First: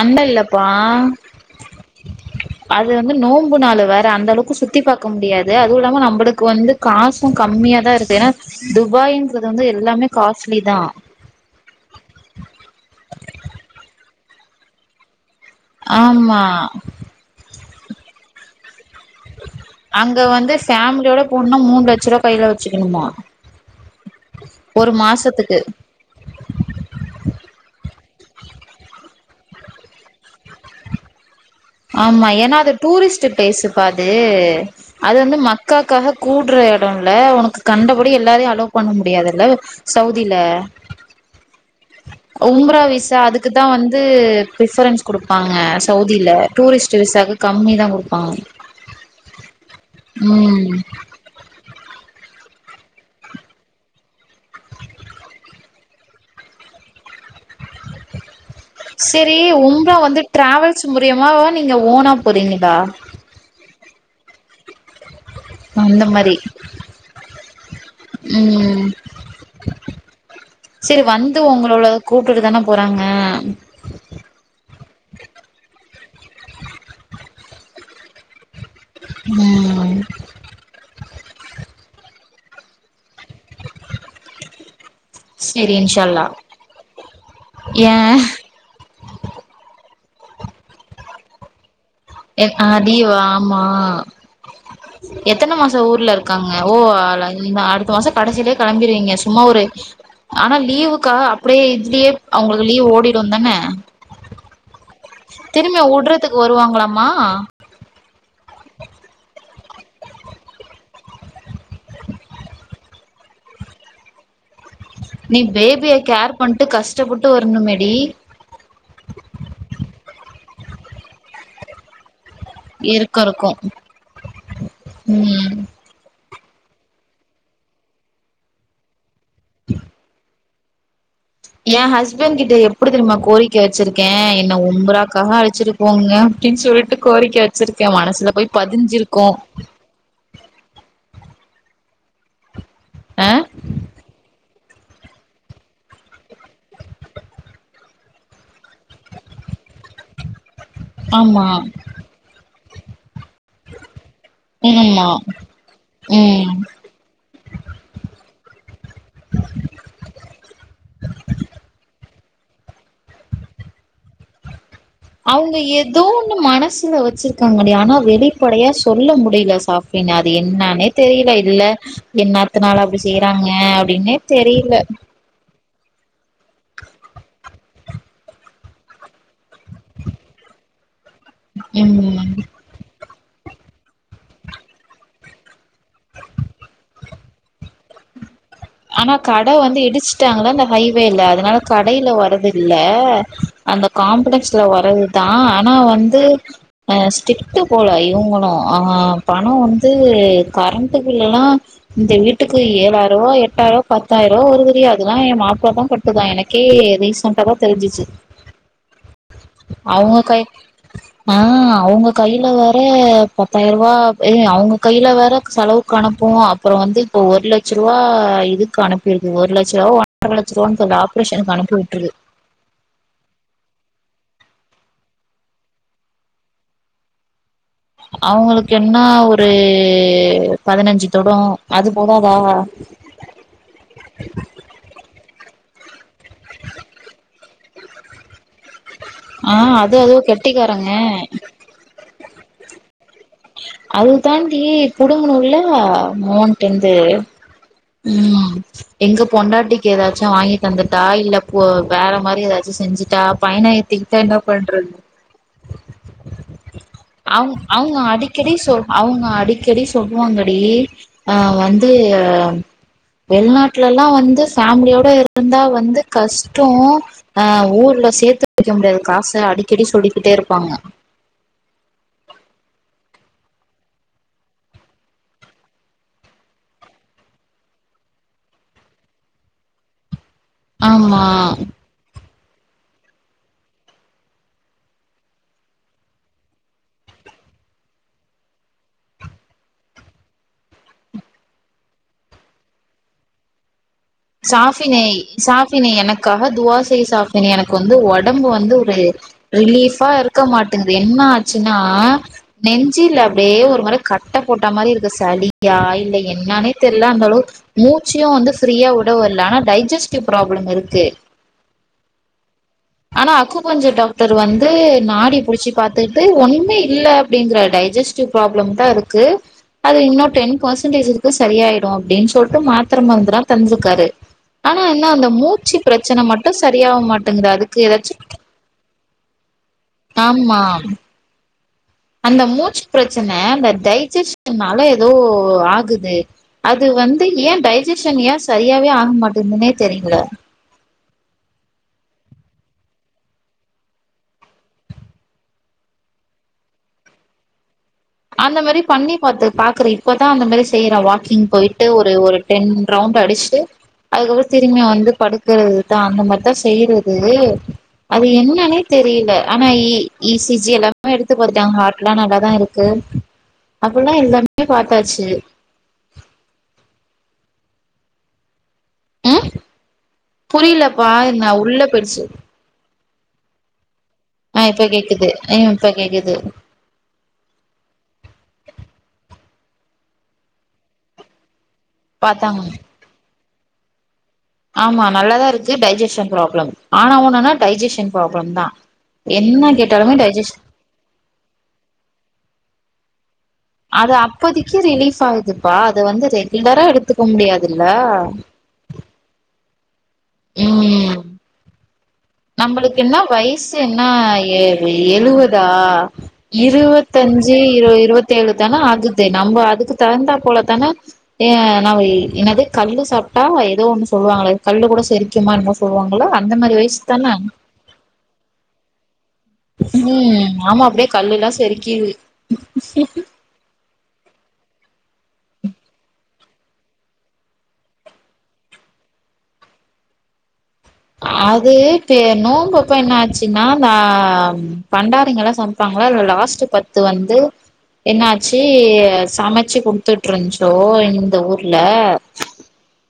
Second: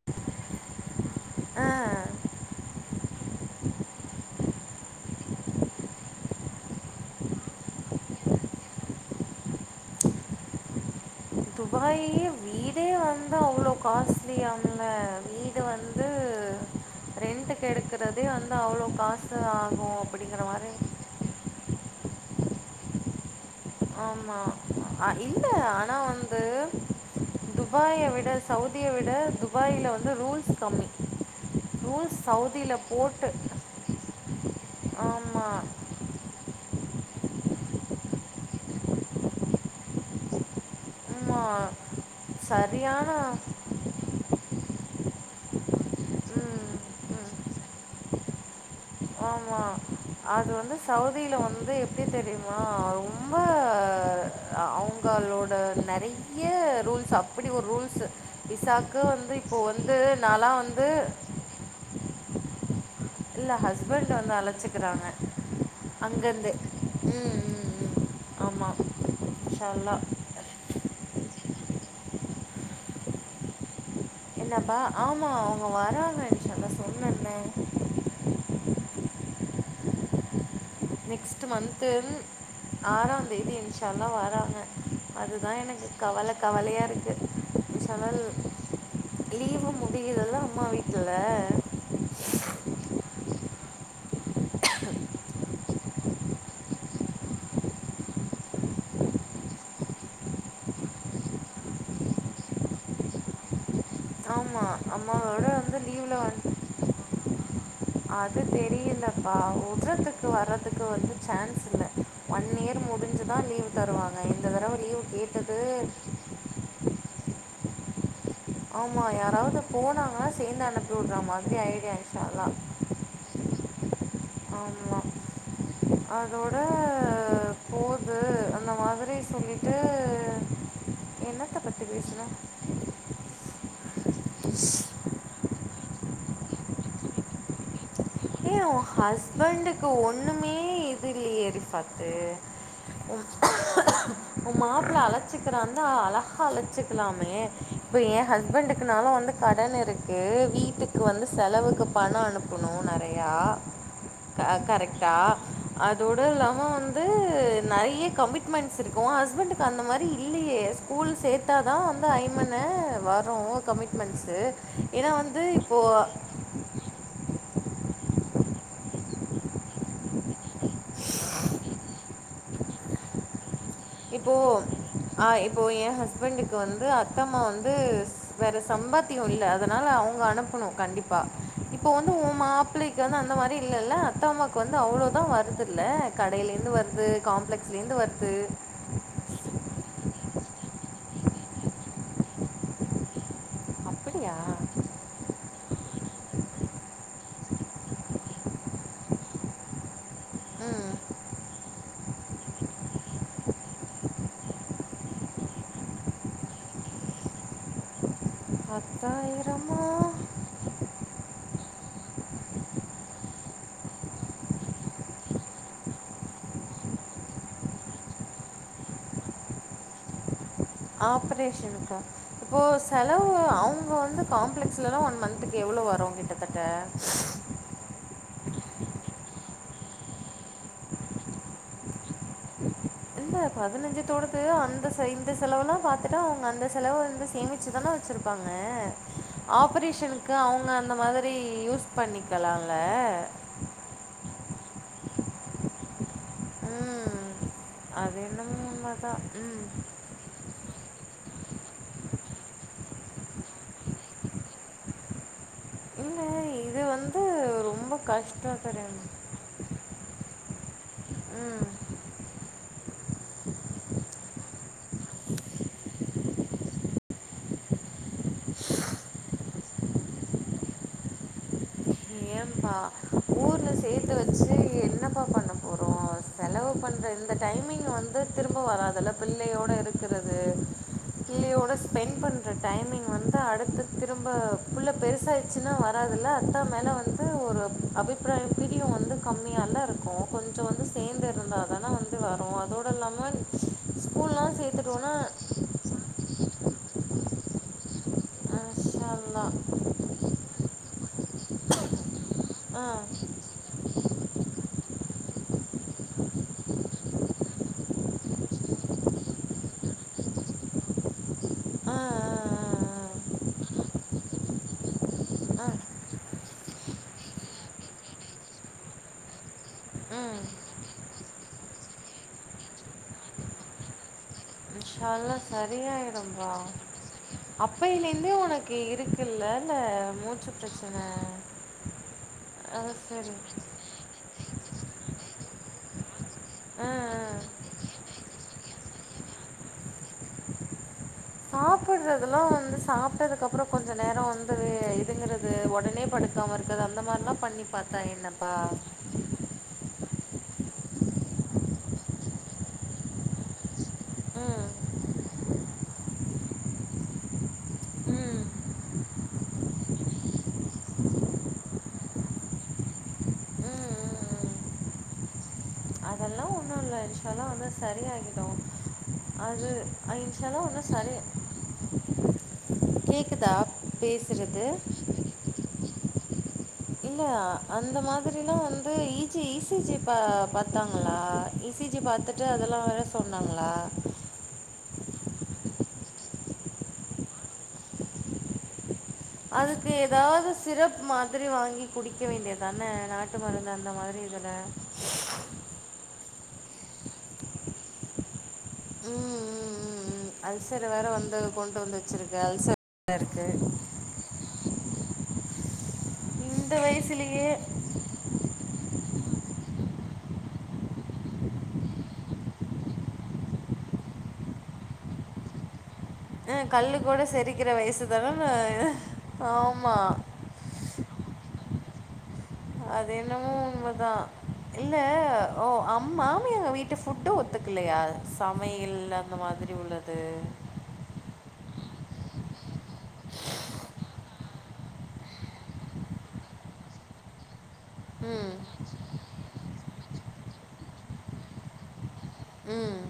அந்த இல்லபா ஆ அது வந்து நோம்பு நாள் வேற அந்த அளவுக்கு சுத்தி பாக்க முடியாது அதுல்லாம நம்படுக்கு வந்து காசு கம்மியாதா இருக்கு ஏனா துபாய்ன்றது வந்து எல்லாமே காஸ்லி தா துபாய்யே வீடே வந்து அவ்ளோ காஸ்ட்லி ஆங்க வீ டு வந்து ஆமா ரெண்டுக்கு எடுக்கறதே வந்து அவ்ளோ அங்க வந்து பேமிலியோட போனுனா மூணு லட்சர் ரூபா கைல வெச்சுகணுமா ஆமா ஆ இல்ல ஆனா வந்து துபாய விட சவுதிய விட துபாயில வந்து ரூல்ஸ் கம்மி ரூல்ஸ் ஆமா ஏனா அது சவுதியில் டூரிஸ்ட் போட்டு பிளேஸ்ஸு பா அது அதுவந்து ஆமாம் மக்காக்காக கூட்ற எடோல உனக்கு கண்டபடி எல்லாரயு அலோ பண்ண முடியாதுல்ல சவ்தில ஆமா உம்ராவிசா அதுக்குதா வந்து ப்ரிஃபரன்ஸ் குடுப்பாங்க சவுதில ம் டூரிஸ்ட்டு ம் விசாவுக்கு கம்மி தா குடுப்பாங் ஆமா அது வந்து ம் சவு தில வந்து எப்டி தெரியுமாா ரொம்ப அ அவங்களோட நறை ய வந்து ரூல்ஸ் அப்டி ஒரு ரூல்ஸு விசாக்கு செரி இப்போ உம்ரா வந்து நாலா டிராவல்ஸ் வந்து மூலியமாவா நீங்க ஓனா போறீங்கதா இல்ல ஹஸ்பண்ட் வந்து அழச்சுக்கிறாங்க அந்த மாரி அங்கருந்து ம் ம் ம் ஆமா ம் சொல்லா செரி வந்து உங்களோட கூப்ட்டுட்டு தான போறாங்க என்னப்பா ஆமா அவங்க வராங்க நீ சொல்ல சொன்னேல்ல ம் நெக்ஸ்ட் மந்த்தும் ஆறாம் தேதி விஷால வாராங்க அதுதா செரி எனக்கு இன்ஷால்லா கவல கவலையா இருக்கு நீ ஏ சொனல் லீவு முடியுலல அம்மா வீட்லல எ அடி வாமா எத்தன மாசோ ஊர்ல இருக்காங்க ஓ லைன் அடுத்த மாசோ கடைசிலே கெளம்பிருவிங்க சும்மா ஒரு ஆனா லீவுக்கா அப்டியே இதுலயே அவங்களுக்கு லீவ் ஓடிரு தான ஆமா அம்மா திரும்பிய வுட்றதுக்கு வருவாங்களாமா அது தெரியலப்பா வுட்றதுக்கு வரதுக்கு வந்து சான்ஸ் இல்ல ஒன் இயர் முடிஞ்சுதா லீவ் தருவாங்க இந்த தடவ லீவு நீ கேட்டது பேபிய கேர் பண்ட்டு கஷ்டப்பட்டு வரணுமேடி ஆமா யாராவது போனாங்கன்னா சேந்து அனுப்பி வுட்ற மாரி ஐடியா என இருக்கருக்கூ ஆமாம் ம் அதோட போது அந்த மாதிரி சொல்லிட்டு என்னத்தை எ பற்றி ஹஸ்பண் பேசினேன் கிட்ட எப்டி தெரியுமா கோரிக்க வெச்சிருக்கே என்ன உம்ராக்காக அழச்சிட்டு போங்க அப்டின் சொல்ட்டு கோரிக்க வச்சிருக்கே மனசுல போய் பதிஞ்சிருக்கோ து ஒண்ணுமே இதுல்லியே ரிஃபாட்டு உம் அ உ மாப்ள அழச்சிக்கிறான்னா அழகா அழச்சிக்கலாமே இப்போ எ ஹஸ்பண்டுக்குனாலு வந்து கடனிருக்கு வீட்டுக்கு வந்து ஆமா செலவுக்கு பணோ அனுப்பனு நெறையா க ஆமா கரெக்ட்டா அதோட ம் இல்லாம வந் [inaudible] து நெய்ய கமிட்மெண்ட்ஸ் இருக்கோ ஹஸ்பண்ட்க்கு அந்த மாரி இல்லியே ஸ்கூல் சேத்தா தா வந்து அய்மணு வரு கமிட்மென்ட்ஸு அவங்க ஏதோ ஒன்னு மனசு ல வெச்சிருக்காங்கடி ஆனா வெளிப்படையா சொல்ல முடியில சோஃபினா அது என்னானே தேயில இல்ல என் நாத்தனார் அப்டி செய்றாங்க அ இப்போ ஆ இப்போ எ ஹஸ்பண்டுக்கு வந்து அத்தம்மா வந்து வேற சம்பாத்தியோ இல்ல அதனால அவங்க அனுப்பனு கண்டிப் பா இப்போ வந்து ம் உ மாப்ளைக்கு வந்து அந்த மாரி இல்லல அத்தா அம்மாக்கு வந்து அவ்ளோதா வரு துல்ல கடையிலெருந்து வருது காம்ப்ளெக்ஸ்லேந்து வருது ஆனா கட வந்து இடிச்சுட்டாங்கள அந்த ஹைவேல அதனால கடையில வரது இல்ல அந்த அப்படியா காம்ப்ளெக்ஸ்ல வரதுதா ஆனா வந்து அ ஸ்டிக்ட போல இவங்களும் அ பணம் வந்து ம் கரண்டு பில் எல்லா இந்த வீட்டுக்கு ஏழாயிரம் ரூபா எட்டாயிரம் பத்தாயிரம் ஒரு வரது டி அதுஎல்லா எ மாப்பிள்ள தா கட்டுதா எனக்கே ரீசெண்டா தா தெரிஞ்சிச்சு பத்தாயிரமா அவங்க கை ஆ அவங்க கையில வேற பத்தாயிரம் ரூபா ஏ அவங்க கையில வேற செலவுக் அனுப்போ அப்புறம் வந்து இப்போ ஒரு லட்சம் ரூபா இதுக்கு அனுப்பிருக்கு ஒருலட்ச ஒன்ற லட்ச ரூபாவா தெரில ஆபரேஷனு ஆப்ரேஷனுக்கா அனுப்பிவிட்டுருக்கு இப்போ செலவு அவங்க வந்து காம்ப்ளெக்ஸ்லலா ஒன் மந்த்துக்கு எவ்ளோ வரும் கிட்டத்தட்ட அவங்களுக்கு என்ன ஒரு பதினஞ்சு தொடும் அது போத அதா இந்த பதினஞ்சுத்தோடுக்கு அந்த இந்த செலவுல்லா பாத்துட்டா அவங்க அந்த செலவு வந்து சேமிச்சு தான வச்சிருப்பாங்க ஆ அது அதுவு ஆபரேஷனுக்கு அவங்க கெட்டிக்காரங்க அந்த மாதிரி யூஸ் பண்ணிக்கலால அது தாண்டி குடுங்கணுள்ள மொ இருந்து ம். அது ம் என்னமோ எங்க உண்மதான். ம். பொண்டாட்டிக்கு ஏதாச்சு வாங்கி தந்துட்டா இல்ல வேற மாரி ஏதாச்சும் செஞ்சுட்டா பையன இழுத்துட்டா என்ன பண்ணுறது இல்ல இது வந்து அவ ரொம்ப அவங்க அடி க்கடி கஷ்டம் சொ தெரியுமா? அவங்க அடிக்கடி சொல்லுவாங்க டி அ ம். வந்து வெளிநாட்டுல எல்லா வந்து ஃபேமிலியோட இருந்தா வந்து கஷ்டே அ ஊர்ல சேர்த்து வைக்க முடியாது காச அடிக்கடி சொல்லிக்கிட்டே இருப்பாங்க ஏபா ஊர்ல சேர்த்து வச்சு என்னப்பா பண்ண போறோ செலவு பண்ற இந்த டைமிங் வந்து திரும்ப வராதுல்ல பிள்ளையோட இருக்கிறது ஆமா புள்ளையேட ஸ்பெண்ட் பண்ற டைமிங் வந்து அடுத்து திரும்ப புள்ள பெருசா இன்னு வராதுல்ல அத்தா மேல வந்து ஒரு அபிப்பிராயம் பிரியம் வந்து கம்மியால இருக்கு கொஞ்ச வந்து சேர்ந்து இருந்தா தா வந்து வரும் அதோட இல்லாம ஸ்கூல்லாம் சாஃபினை சேர்த்துட்டோன்னா சாஃபினை எனக்காக துவா செய் சாஃபினி எனக்கு வந்து உடம்பு வந்து ஒரு ந ப்ப இருக்க மாட்டேங்கு என்ன ஆச்சுன்னா ஆ நெஞ்சில அப்டியே ஒரு மாரி கட்ட போட்ட மாரி இருக்கு சளியா இல்ல என்னானே தெரியல அந்தளவு மூச்சு வந்து ஃப்ரீயா உடவரல ஆனா டைஜெஸ்டிவ் ப்ராப்ளம் இருக்கு ஆ ஆ ஆனா அக்குபஞ்ச டாக்டர் வந்து நாடி ஆ ஆ புடிச்சி பாத்துட்டு ஒண்ணமே இல்ல அப்டிங்கற டைஜஸ்ட் ப்ராப்ளம் தா இருக்கு அது ஆ இன்னும் ம் டென் பர்சன்டேஜ்கக்கு சரிய ஆயிடும் அப்டின்னு சொல்லிடு மாத்திர மருந்தேல்ல எல்லா தந் இருக்காரு ஆனா இன்ஷா என்ன அந்த அல்லாஹ் மூச்சு பிரச்சன சரியாயிடும்பா மட்டும் சரியா மாட்டேங்குது அதுக்கு ஏதாச்சு ஏய் இருக்குல்ல இல்ல மூச்சி ஆமா பிரச்சன அந்த மூச்சு பிரச்சன அந்த டைஜஷன்னால ஏதோ ஆகுது ஆ அது ஆ. வந்து ஏன் டைஜஷன் ஏன் சரியாவே ஆகமாட்டேதுன்னே தெரியல சாப்பிடுறதுெல்லா வந்து சாப்பிட்டதுக்கு அப்புறம் கொஞ்சம் நேரம் வந்து இதுங்கறது உடனே படு இருக்குது அந்த மாரிலாம் பண்ணி பத்தா ஆய்டுது அந்த மாரி பண்ணி பாத்து பாக்குறே இப்பதா அந்த மாரி செய்யறேன் வாக்கிங் போயிட்டு ஒரு டென் ரவுண்ட் அடிச்சு அதுக்கப்பற ம் திரும்மியா வந்து படுக்கறது தா அந்த மார்தா செய்யுறது ம் அது ம், என்னான்னே தெரியில ஆனா ஈ ஈ சி ஜி எல்லாமே எடுத்து பாத்துட்டாங்க ஹாட்லா நல்லாதா இருக் க்கு அப்பில்லா எல்லாமே பா்த்தாச்சு அதல்லா ஒண்ணுஇல்ல சரிஷ்வல்லா வந்து சரியாகிடு ம் புரியலப்பா இது நா உள்ள பொய்டுச்சு கேக்குதா பேஸ் ஆ இப்ப கேக்குது ம் இப்ப கேக்குது இல்ல அந்த மாதிரில்லா வந்து ஈஜு ஈ சி ஜி பா பாத்தாங்களா இ சி ஜி பாத்துட்டு பாத்தாங்க அதெல்லா வேற சொன்னாங்ளா ஆம்மா நல்லாதாருக்கு டைஜ்ஜஸன் ப்ராப்ளம் ஆனா ஊன்னான்னா டைஜ்ஜஸன் ப்ராப்ளம் தா என்ன அதுக்கு கேட்டாலுமே ஏதாவது டைஜெஷ் சிரப் மாதிரி வாங்கி குடிக்க வேண்டியதானே நாட்டு மருந்து அந் அது அப்பதிக்கி ரிலீஃப் ஆகுதுப்பா அதுவந்து ரெகுலரா எடுத்துக்க முடியாதுல்ல ம் ம் ம் அல்சருவேற ம் வந்து கொண்டு வந்து வச்சிருக்கு அல்சர் நம்மளுக்கு வேற என்னா இருக்கு வயசு என்னா வெ எழுவதா இந்த வயசுலயே இருவத்தஞ்சு இருவ இருவத்தேழு தான ஆகுது நம்ய அதுக்கு தகுந்தா போலதான ஏ நாவு என்னது கல்லு சாப்ட்டா ஏதோ ஒண்ணு சொல்லுவாங்களே கல்லு கூட செரிக்குமா என்மோ போவாங்கள அந்த அ மாரி கல்லு வய்சு கூட செரிக்கிற வயசுதான ம் ஆம்மா அப்டே கல்லுல்லா செரிக்கிது அது என்னமொ உண்மதா இல்ல ஓ அம் மாமி எங்க வீட்டு ஃபுட்டு ஒத்துக்கிலையா சமையல் அந்த மாதிரி உள்ள து அது ப்ப நோன்ம்ப்ப என்னாச்சுன்னா நா பண்டாரிங்கல்லா சம் பாங்கல்ல அதுல லாஸ்ட்டு பத்து வந்து ம் என்னாச்சு சமச்சு குடுத்துட்ருச்சோ இந்த ஊர்ல ம்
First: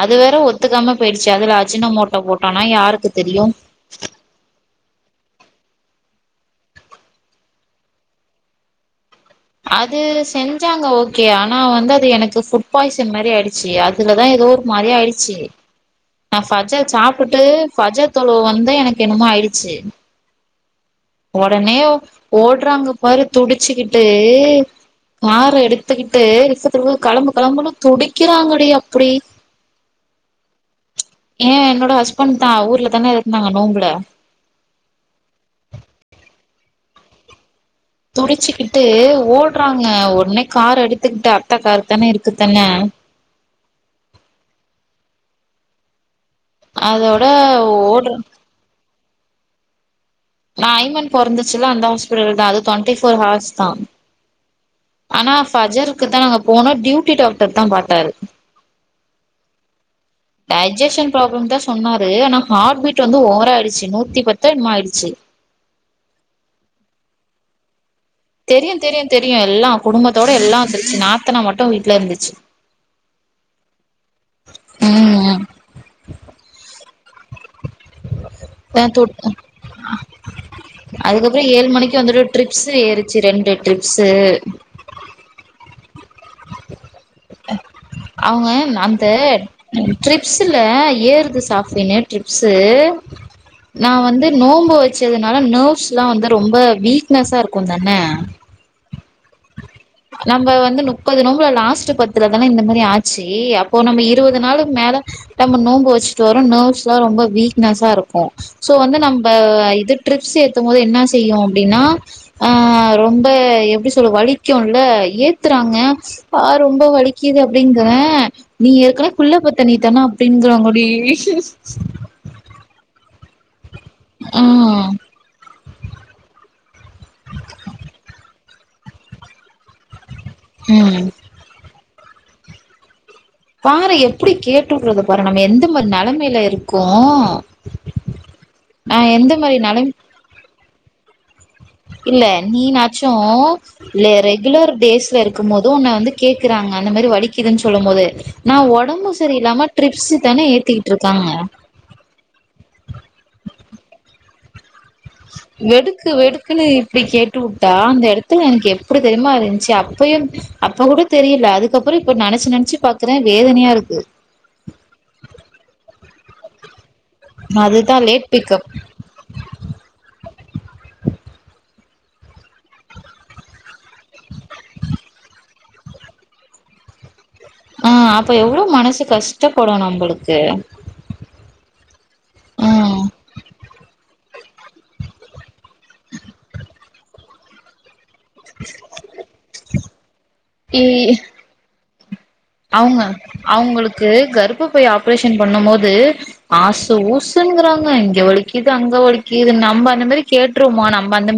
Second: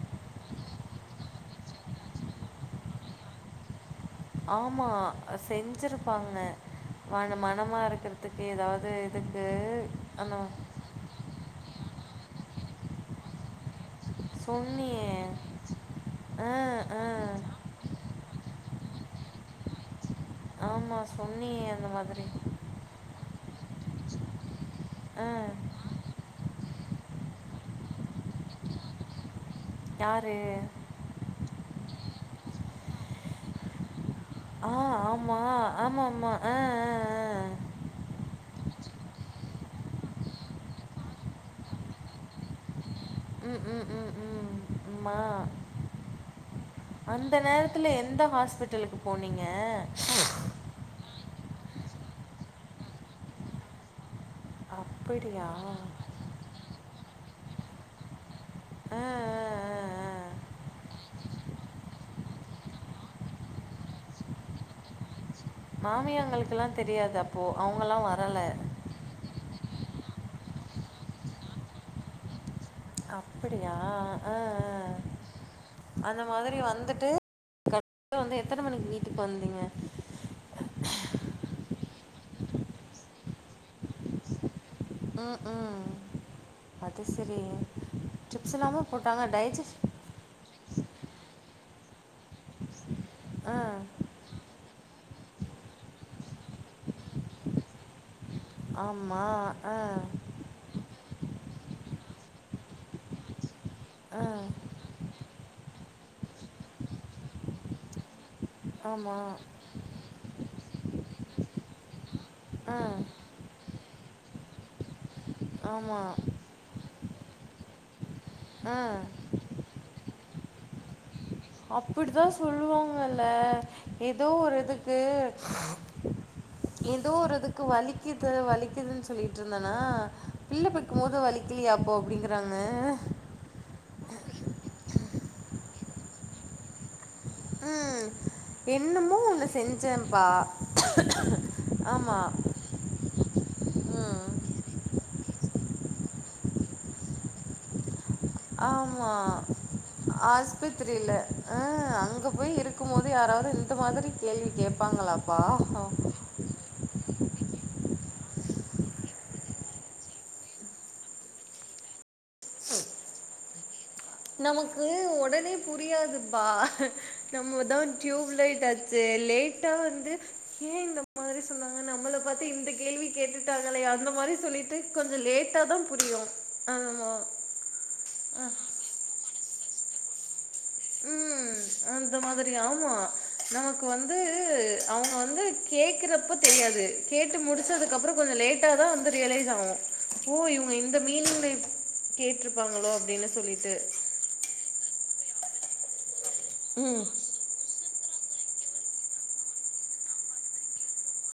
அது வேற ஒத்துக்காம பெய்டுச்சு அதுல அஜினமோட்டோ போட்டோனா யாருக்கு தெரியு ஆம்மா செஞ்சிருப்பாங்க மன மனமா இருக்கற்துக்கு எதாவ்து இது அது செஞ்சாங்க ஓக்கே ஆனா வந்து அது எனக்கு புட் பாய்சன் மாரி அய்டு ச்சி அதுலதா ஏதோ ஒரு மாரியா சொன்னியே ஆயிடுச்சு நா ஆ பஜல் ஆ சாப் ட்டு பஜ தொள வந்த எனக்கு என்னமோ ஆய்டுச்சு ஆம்மா ஒடனே ஓட்றாங்க பாரு துடிச்சுக்கிட்டு ஆ காரு எடுத்துக்கிட்டு இஃப்த்திலி களம்பு களம்புன்னு துடிக்கிறாங்கடி அப்புடி யாரு ஏ என்னோட ஹஸ்பண்ட்தா ஊர்லதானே இருந்தாங்க நோம்புல ஆ ஆம்மா ஆம்மா ஆம்மா ஆ ஆ ஆ துடிச்சுக்கிட்டு ஓட்றாங்க ஒட்னே கார் எடுத்துக்கிட்டு அத்த காருதான்னே இருக்குதானே ம் ம் ம் ம் மா அதோட அந்த நேரத்துல ஓட்ற எந்த ஹாஸ்பிட்டலுக் போனீங்க நா ஐமன் பொறந்துச்சுல்ல அந்த ஹாஸ்பிடல்தா அது ட்வெண்ட்டி ஃபோர் ஹார்ஸ்தா ஆனா அப்படியா ஆ, ஃபஜருக்கு தா நாங்க போனோ டியூட்டி டாக்டர் தா பாத்தாரு ஆ ஆ டைஜஷன் ப்ராபுளம் தா சொன்னாரு ஆனா ஹார்ட் பீட் வந்து ஓவரா ஆயிருச்சு நூத்தி பத்தோ என்னமோ ஆயிடுச்சு மாமியங்களுக்கெல்லா தெரியாது அப்போ அவங்கல்லா வரல தெரியு தெரியு தெரியு எல்லா குடும்பத்தோட எல்லா வந்துச்சு நாத்தனா மட்டு வீட்ல இருந்துச்சு அப்புடியா ஆ ஆ ம் அந்த மாதிரி வந்துட்டு கட்டா வந்து எத்தன மணிக்கு வீட்டுக்கு வந்தீங்க அதுக்கப்புறோ ஏழ் மணிக்கு வந்துட்டு ட்ரிப்ஸ்ஸு ஏறுச்சு ரெண்டு ட்ரிப்ஸ்ஸு ம் ம் அது செரிங் அவங்க அந்த ட்ரிப்ஸுல ஏறுது சாப்ட்வின்னு ட்ரிப்ஸ்ஸு ஆ நா வந்து நோம்பு வெ வெச்சதுனால நோவ்ஸ்தா வந்து ரொம்ப வீக்னஸ்ஸா இருக்குந்தான ஆமா அ நம்ம வந்து முப்பது நோம்புல லாஸ்ட்டு பத்துல தான இந்த மாரி ஆச்சி அப்போ நம்ம ஆ இருவது நாளு மேல நம்ம நோம்பு வெச்சுட்டு வரோ நோவ்ஸ் எல்லா ரொம்ப வீக்னஸா இருக்கு சோ வந்து நம்ப ஆமாம் இது ட்ரிப்ஸ்ஸு ஏத்தும் போது என்ன செய்யு அப்டின்னா அ ஆ ரொம் ம்ப எப்டி சொல்ல வலிக்குல்ல ஏத்துறாங்க ஆமாம் ஆ ரொம்ப வலி க்கிது அப்டிங்குற நீ ஆ ஏற்கனவே குள்ளா பத்தனி தான அப்டிங்கறாங்கடி அப்டித்தா சொல்லுவாங்கல்ல எதோ ஆ ஒரு இதுக்கு எதோ ஒரு இதுக்கு வலிக்குது வலிக்குதுன்ஸ் சொல்லிட்ருந்தன்னா பிள்ள பெக்கும் ம் போது வலிக்குலியாப்போ அப்டிங்கறாங்க பாரு எப்டி கேட்டு உட்றுது பாரு நம்ம எந்த மாரி நெலைமையில இருக்கோ ம் ஆ என்னமோ எந்த ஒன்னு மாரி நெலை செஞ்சேம்ப்பா இல்ல நீனாச்சு இல்ல ம் ரெகுலர் டேஸ்ல இருக்கும் போது உன்ன வந்து கேக்குறாங்க இந்த மாரி வலிக்குதுன் சொல்லும் போது நா ஒடம்பு ஆமா சரியில்லாம ட்ரிப்ஸ் தானே ஏத்திக்கிட்டு ஆஸ்பத்திரில இருக்காங்க அ அங்க போய் இருக் க்கும் போது யாராவது இந்த மாதிரி கேள்வி கேப் வெடுக்கு வெடுக் க்குனு இப்டி கேட்டு உட்டா அந்த எடத்துல எனக்கு எப்டி தெரியுமா இருந்துச்சு அப்பயும் அப்ப கூட தெரியல அதுக்கப்பறோ இப்போ நெனச்சு நெனச்சு பாக்குற வேதனையா இருக்கு நமக்கு ஒடனே புரியாதுப்பா நம்ம தா அதுதா லேட் டியூப்லைட் பிக்கப் ஆச் ச்சு லேட்டா வந்து ஏ இந்த மாரி சொன்னாங்க நம்மள பாத்து இந்த கேள்வி கேட்டுட்டாங்களே அந்த மாரி சொல்லிட்டு கொஞ்ச லேட்டா தாம் புரியு ஆமா ஆ அப்ப எவ்ளோ மனசு கஷ்டப்படு நம்பளுக்கு ம் அந்த மாதிரி ஆமா ம் நமக்கு வந்து அவங்க வந்து கேக்குறப்பத் தெரியாது கேட்டு முடுச்சதுக்கப்பறோ கொஞ்ச லேட்டா தா வந்து ரியலைஸ் ஆகு ஓ இவங்க இந்த இ மீனிங்ல கேட்ருப்பாங்ளோ அப்டின்னு சொல்லிட்டு ட்டு கர்ப்ப பைய் ஆப்ரேஷன் பண்ணும் போது ஆசு ம் ஊஸ் சுங்கராங்க இங்க வலிக்குது அங்க வலிக்குது நம்ம அந்த மாரி கேட்ருமா நம்ம அந்த மா